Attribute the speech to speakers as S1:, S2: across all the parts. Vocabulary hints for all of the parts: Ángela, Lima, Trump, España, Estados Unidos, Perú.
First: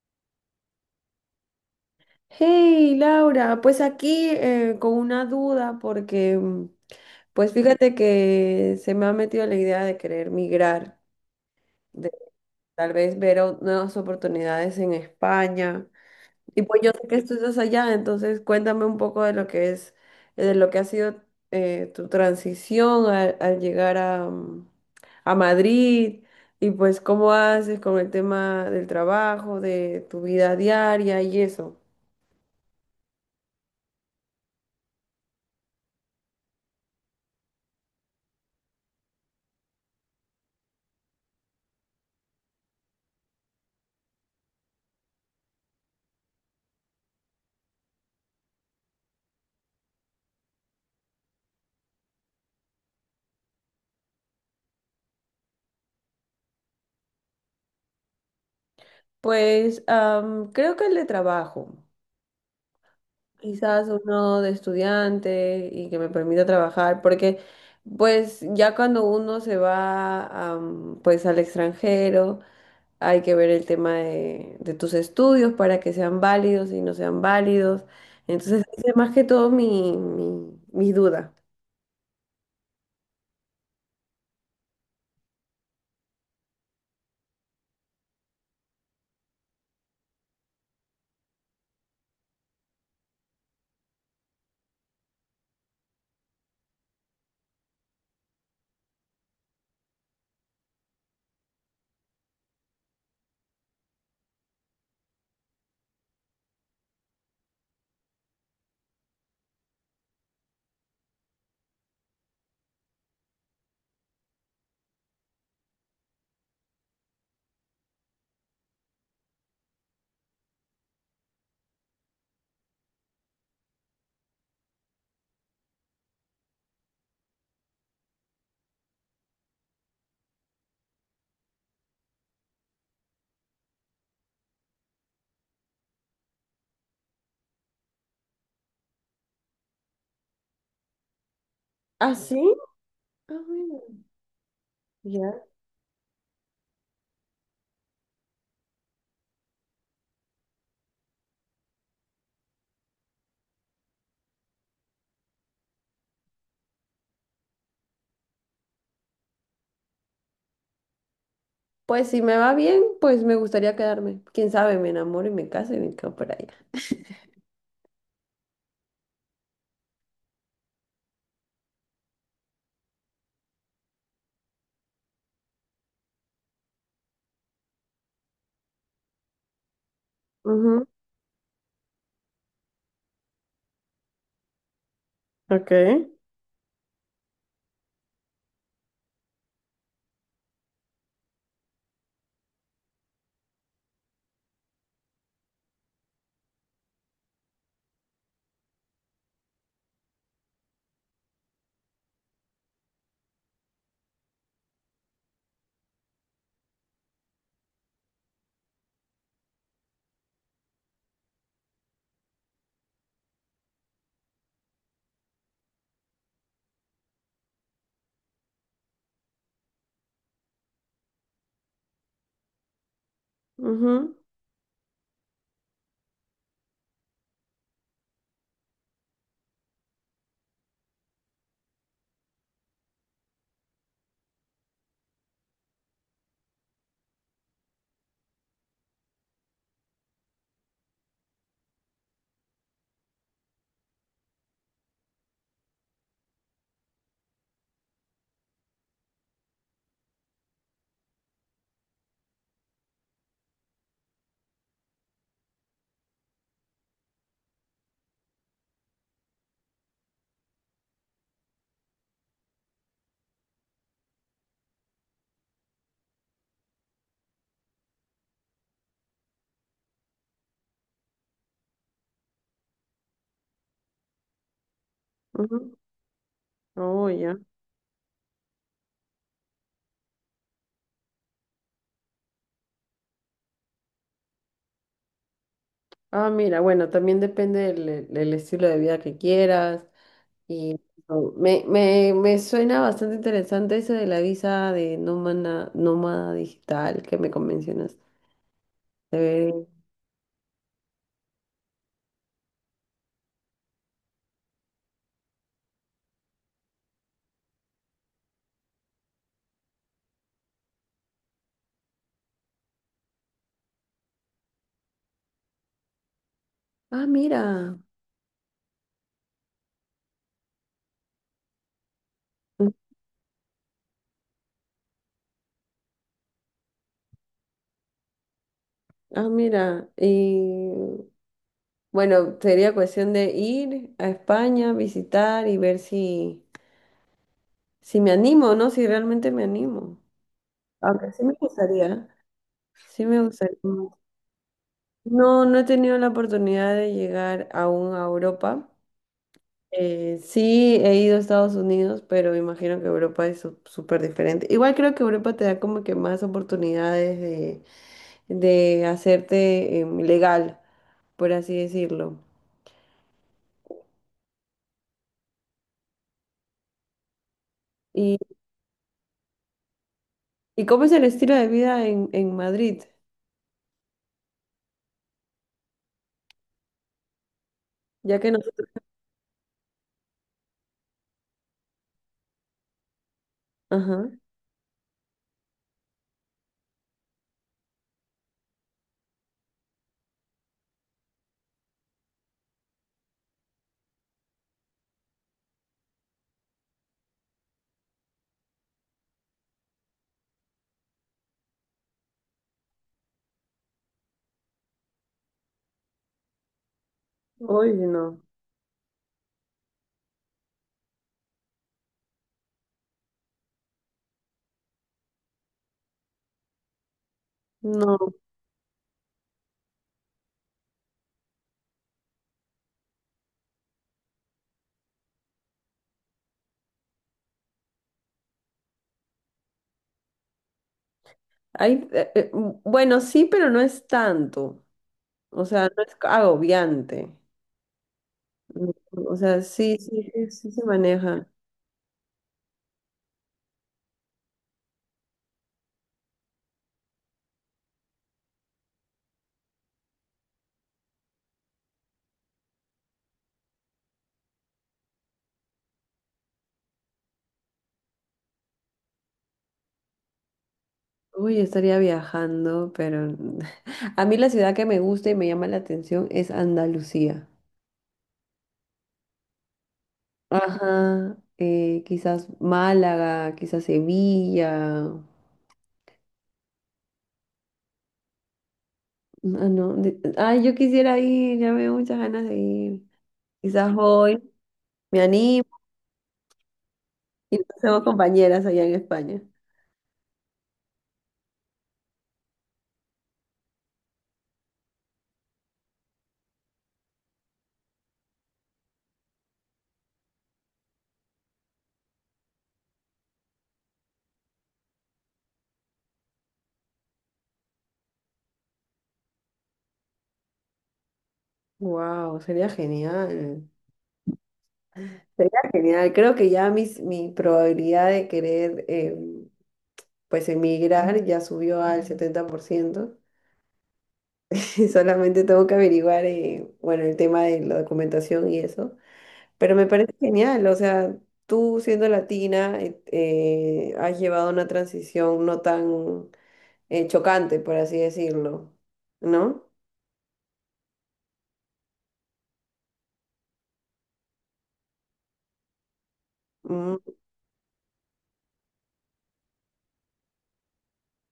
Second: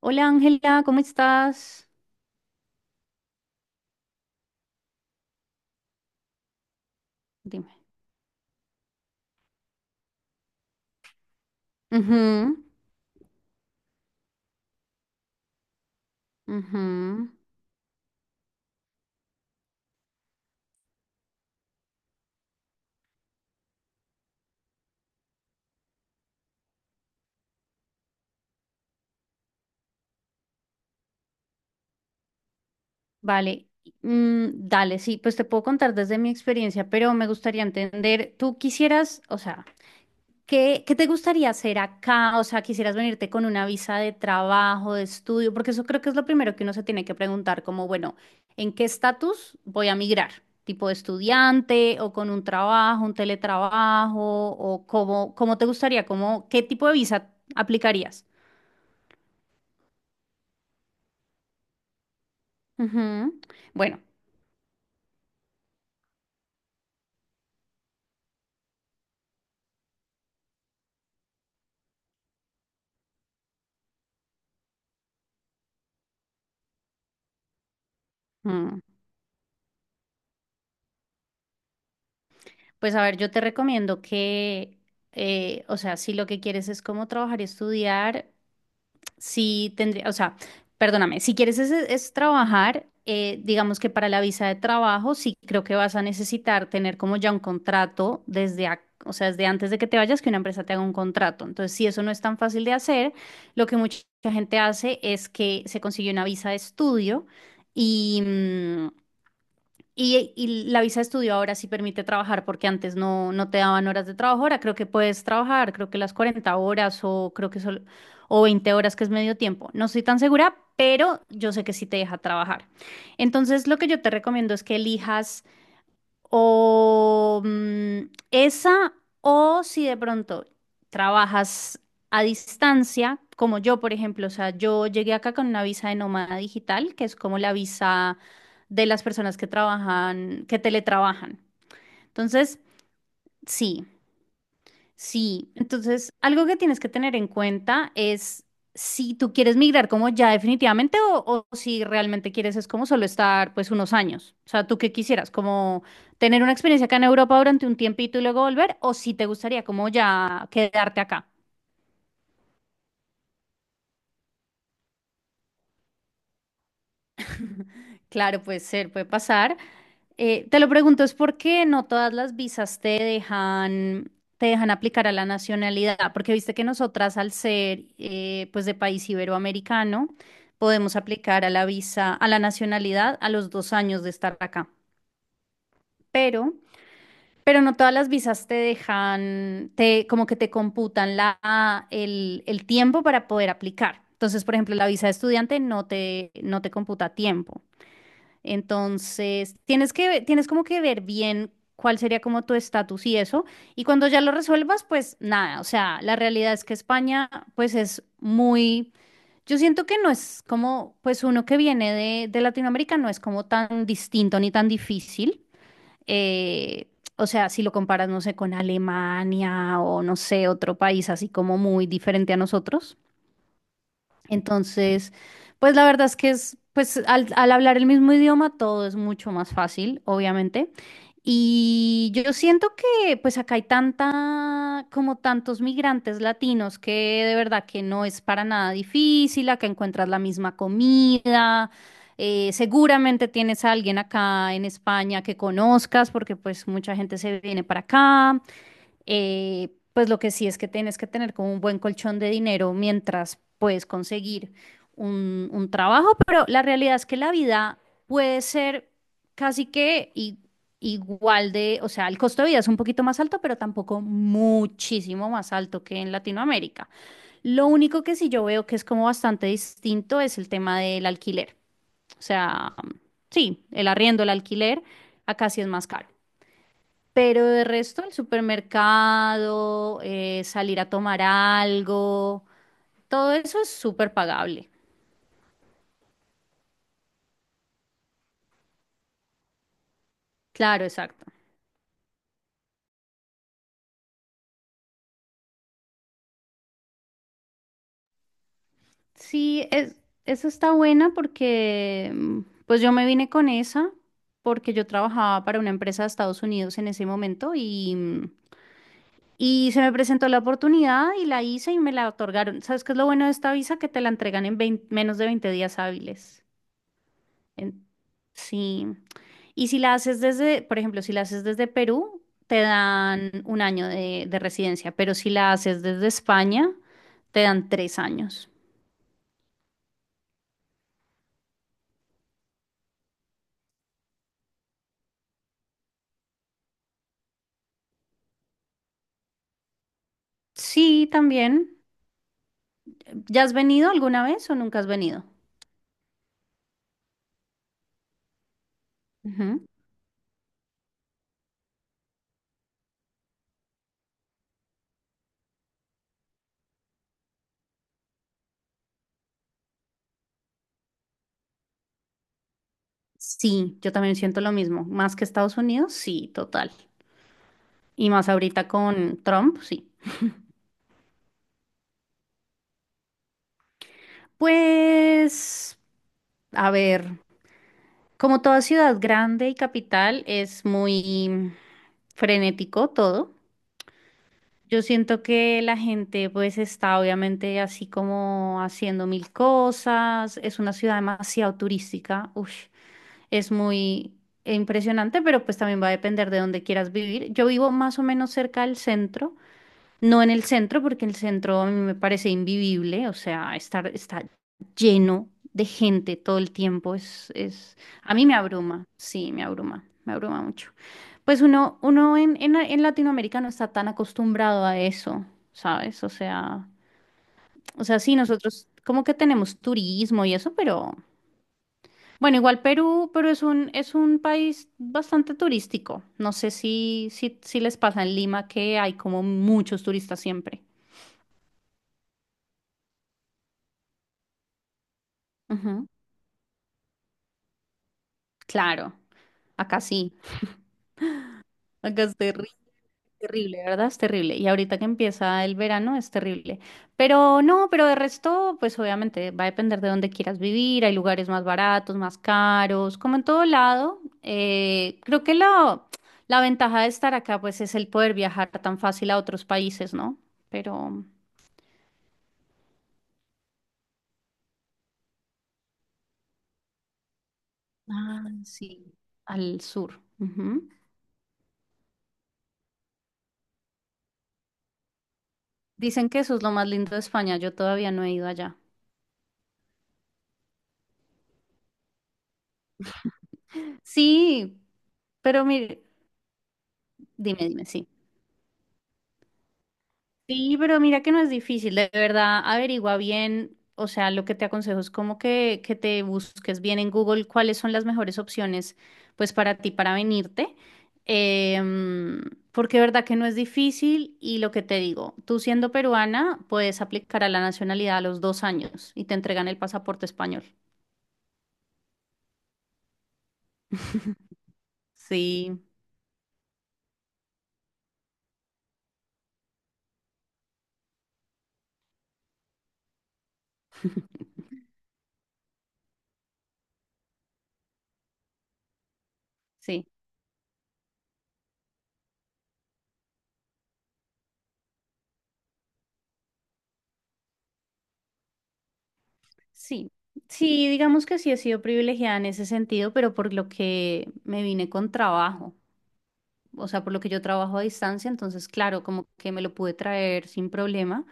S1: Hola Ángela, ¿cómo estás?
S2: Hey Laura, pues aquí con una duda porque pues
S1: Dime.
S2: fíjate que se me ha metido la idea de querer migrar, de
S1: Ujú,
S2: tal vez nuevas oportunidades en España. Y pues yo sé que
S1: ujú.
S2: tú estás allá, entonces cuéntame un poco de lo que es, de lo que ha sido tu transición al llegar a Madrid, y pues cómo haces con el tema del trabajo, de tu vida diaria y eso.
S1: Vale, Mm, dale, sí, pues te puedo contar desde mi experiencia, pero me gustaría entender, tú quisieras, o sea, ¿Qué te gustaría hacer acá? O sea, ¿quisieras venirte con una visa de trabajo, de estudio? Porque eso creo que es lo primero que uno se tiene que preguntar, como, bueno, ¿en qué estatus voy a migrar? ¿Tipo de estudiante o con un trabajo, un teletrabajo? ¿O cómo te gustaría? ¿ qué tipo de visa aplicarías?
S2: Pues creo que el de trabajo,
S1: Ujú.
S2: quizás
S1: Bueno,
S2: uno de estudiante y que me permita trabajar, porque pues ya cuando uno se va, pues al extranjero, hay que ver el tema de tus estudios para que sean válidos y no sean válidos. Entonces,
S1: mm,
S2: esa es más que todo mi duda.
S1: pues a ver, yo te recomiendo que, o sea, si lo que quieres es como trabajar y estudiar, sí tendría, o sea, perdóname, si quieres es trabajar, digamos que para la visa de trabajo, sí creo que vas a necesitar tener como ya un contrato o sea, desde antes de que te vayas, que una empresa te haga un contrato. Entonces, si eso no es tan fácil de hacer, lo que mucha gente hace es que se consigue una visa de estudio. Y, mm, y la visa de estudio ahora sí permite trabajar porque antes no te daban horas de trabajo. Ahora creo que puedes trabajar, creo que las 40 horas o creo que solo, o 20 horas que es medio tiempo. No estoy tan segura, pero yo sé que sí te deja trabajar. Entonces, lo que yo te recomiendo es que elijas o esa, o si de pronto trabajas a distancia, como yo, por ejemplo, o sea, yo llegué acá con una visa de nómada digital, que es como la visa de las personas que trabajan, que teletrabajan.
S2: ¿Ah, sí?
S1: Entonces,
S2: Ah, bueno,
S1: sí.
S2: ya.
S1: Sí, entonces algo que tienes que tener en cuenta es si tú quieres migrar como ya definitivamente o si realmente quieres es como solo estar pues unos años. O sea, ¿tú qué quisieras? ¿Como tener una experiencia acá en Europa durante un tiempito y luego volver? ¿O si te gustaría como ya quedarte acá?
S2: Pues si me va bien, pues me gustaría quedarme. Quién sabe, me enamoro y me caso y me quedo por allá.
S1: Claro, puede ser, puede pasar. Te lo pregunto, es porque no todas las visas te dejan aplicar a la nacionalidad, porque viste que nosotras al ser pues de país iberoamericano
S2: Ujú,
S1: podemos aplicar a la visa, a la nacionalidad a los 2 años de estar acá,
S2: ok.
S1: pero, pero no todas las visas te dejan, como que te computan el tiempo para poder aplicar. Entonces, por ejemplo, la visa de estudiante no te computa tiempo. Entonces, tienes que, tienes como que ver bien cuál sería como tu estatus y eso. Y cuando ya lo resuelvas, pues nada, o sea, la realidad es que España, pues es muy, yo siento que no es como, pues uno que viene de Latinoamérica no es como tan distinto ni tan difícil. Eh, o sea, si lo comparas, no sé, con Alemania o no sé, otro país así como muy diferente a nosotros.
S2: Ujú,
S1: Entonces, pues la verdad es que es, pues al hablar el mismo idioma todo es mucho más fácil, obviamente. Y yo siento que pues acá hay tanta, como tantos migrantes latinos que de verdad que no es para nada difícil, acá encuentras la misma comida, seguramente tienes a alguien acá en España que conozcas porque pues mucha gente se viene para acá pues lo que sí es que tienes que tener como un buen colchón de dinero mientras puedes conseguir un trabajo, pero la realidad es que la vida puede ser casi que igual de, o sea, el costo de vida es un poquito más alto, pero tampoco muchísimo más alto que en Latinoamérica. Lo único que sí yo veo que es como bastante distinto es el tema del alquiler. O sea, sí, el arriendo, el alquiler, acá sí es
S2: ujú.
S1: más caro.
S2: Oh, ya.
S1: Pero de resto, el supermercado, salir a tomar algo, todo eso es súper pagable.
S2: Ah, mira, bueno, también depende el estilo de vida que quieras. Y
S1: Claro, exacto.
S2: oh, me suena bastante interesante eso de la visa de nómada digital que me convencionas. Se ve-
S1: Sí, es, eso está buena porque pues yo me vine con esa porque yo trabajaba para una empresa de Estados Unidos en ese momento y se me presentó la oportunidad y la hice y me la otorgaron. ¿Sabes qué es lo bueno de esta visa? Que te la entregan en 20 menos de 20 días hábiles.
S2: Ah, mira.
S1: En- sí. Y si la haces desde, por ejemplo, si la haces desde Perú, te
S2: Mm,
S1: dan un año de residencia, pero si la haces desde España, te dan 3 años.
S2: ah, mira. Y bueno, sería cuestión de ir a España, visitar y ver si, si me animo, ¿no? Si realmente me animo.
S1: Sí,
S2: Aunque sí me
S1: también.
S2: gustaría. Sí me
S1: ¿Ya has
S2: gustaría.
S1: venido alguna vez o nunca has venido?
S2: No, no he tenido la oportunidad de llegar aún a Europa.
S1: Ujú.
S2: Sí, he ido a Estados Unidos, pero me imagino que Europa es súper diferente. Igual creo que Europa te da como que más oportunidades de hacerte legal, por así decirlo.
S1: Sí, yo también siento lo mismo. Más que Estados Unidos, sí, total. Y
S2: ¿Y,
S1: más ahorita con Trump, sí.
S2: y cómo es el estilo de vida en Madrid?
S1: Pues, a ver,
S2: Ya que
S1: como toda
S2: nosotros...
S1: ciudad grande y capital, es muy frenético todo.
S2: Ajá.
S1: Yo siento que la gente pues está obviamente así como haciendo mil cosas, es una ciudad demasiado turística, Ush, es muy impresionante, pero pues también va a depender de dónde quieras vivir. Yo vivo más o menos cerca del centro, no en el centro, porque el centro a mí me parece invivible, o sea, está lleno de gente todo el tiempo
S2: Uy, no.
S1: a mí me abruma, sí, me abruma mucho. Pues uno en, en Latinoamérica no está tan acostumbrado a eso, ¿sabes? O sea,
S2: No.
S1: sí, nosotros como que tenemos turismo y eso, pero bueno, igual Perú, pero es un, país bastante turístico. No sé si les pasa en Lima que hay como muchos turistas siempre.
S2: Hay, bueno, sí, pero no es tanto. O sea, no
S1: Ujú.
S2: es agobiante.
S1: Claro,
S2: O sea,
S1: acá sí,
S2: sí se maneja.
S1: acá es terrible, ¿verdad? Es terrible. Y ahorita que empieza el verano es terrible. Pero no, pero de resto, pues obviamente va a depender de dónde quieras vivir. Hay lugares más baratos, más caros, como en todo lado. Creo que la ventaja de estar acá, pues es el poder viajar tan fácil a otros países, ¿no? Pero,
S2: Uy, estaría viajando, pero a mí la ciudad que me gusta y me llama la atención es Andalucía.
S1: ah, sí, al sur. Ujú.
S2: Ajá, quizás Málaga, quizás Sevilla.
S1: Dicen que eso es lo más lindo de España. Yo todavía no he ido allá.
S2: Ah, no, ay, yo quisiera ir, ya me dio muchas ganas de ir. Quizás hoy
S1: Sí,
S2: me
S1: pero
S2: animo
S1: mire.
S2: y
S1: Dime,
S2: nos
S1: dime,
S2: hacemos
S1: sí.
S2: compañeras allá en España.
S1: Sí, pero mira que no es difícil, de verdad, averigua bien, o sea, lo que te aconsejo es como que te busques bien en Google cuáles son las mejores opciones, pues para ti, para venirte, em, porque de verdad que no es difícil y lo que te digo, tú siendo peruana puedes aplicar a la nacionalidad a los dos años y te entregan el pasaporte español.
S2: Wow, sería genial. Sería
S1: Sí,
S2: genial. Creo que ya mi probabilidad de querer pues en migrar ya subió al 70% y solamente tengo que averiguar, bueno, el tema de la documentación y eso, pero me
S1: sí,
S2: parece genial. O sea, tú siendo latina, has llevado una transición no tan chocante, por así decirlo, ¿no?
S1: sí. Sí, digamos que sí he sido privilegiada en ese sentido, pero por lo que me vine con trabajo. O
S2: Mm,
S1: sea, por lo que yo trabajo a distancia, entonces, claro, como que me lo pude traer sin problema,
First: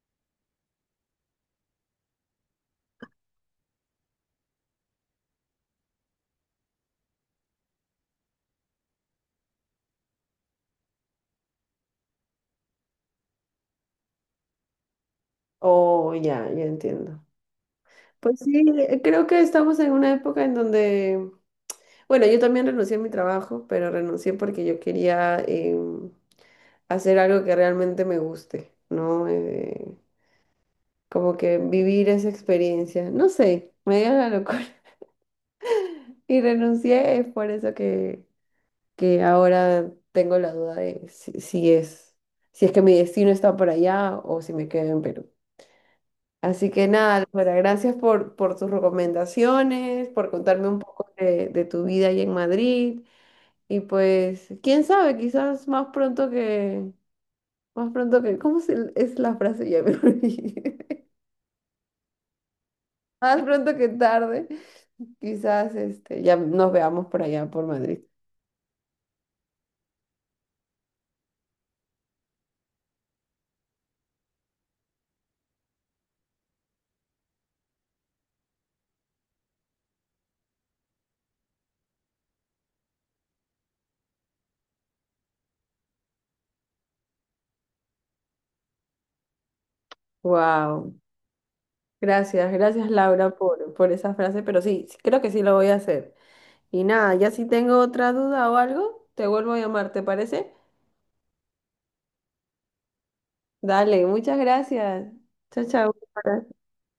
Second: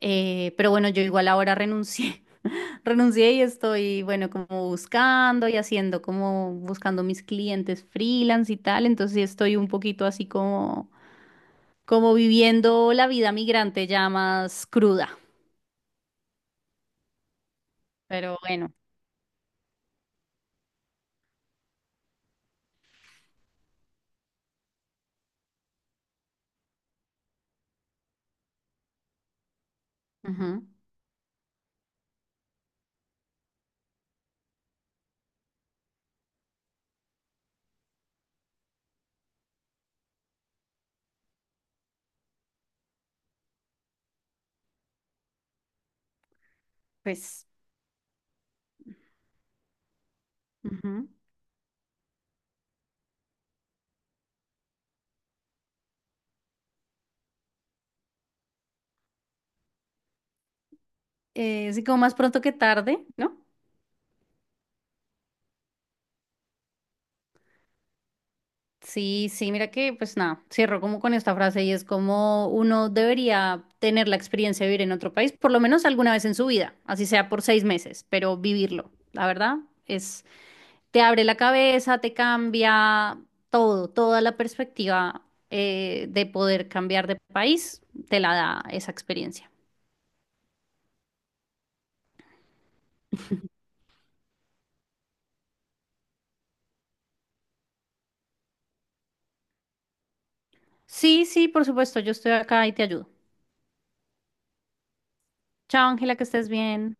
S1: pero bueno, yo igual ahora renuncié, renuncié y estoy, bueno, como buscando y haciendo, como buscando mis clientes freelance y tal, entonces sí estoy un poquito así como, como viviendo la vida migrante ya más cruda,
S2: oh, ya, ya entiendo.
S1: pero
S2: Pues sí,
S1: bueno,
S2: creo que estamos en una época en donde, bueno, yo también renuncié a mi trabajo, pero renuncié porque yo quería... hacer algo que realmente me guste, ¿no?
S1: ujú,
S2: Como que vivir esa experiencia, no sé, me dio la locura y renuncié, es por eso que ahora tengo la duda de si, si es, si es que mi destino está por allá o si me quedo en Perú. Así que nada,
S1: pues,
S2: Laura, gracias por tus recomendaciones, por contarme un
S1: ujú.
S2: poco de tu vida ahí en Madrid. Y pues, quién sabe, quizás más pronto que, ¿cómo es la frase? Ya me olvidé.
S1: Sí, como más pronto que tarde,
S2: Más
S1: ¿no?
S2: pronto que tarde. Quizás este, ya nos veamos por allá, por Madrid.
S1: Sí, sí, mira que pues nada, cierro como con esta frase y es como uno debería tener la experiencia de vivir en otro país, por lo menos alguna vez en su vida, así sea por 6 meses, pero vivirlo, la verdad, es, te abre la cabeza, te cambia todo, toda la perspectiva de poder cambiar de país, te la da esa experiencia.
S2: Wow. Gracias, gracias Laura por esa frase, pero sí, sí, creo que sí lo voy a hacer. Y nada, ya si tengo otra duda o algo, te vuelvo a llamar, ¿te parece?
S1: Sí, sí, por supuesto, yo estoy acá y te ayudo.
S2: Dale, muchas gracias. Chao,
S1: Chao,
S2: chao.
S1: Ángela, que estés bien.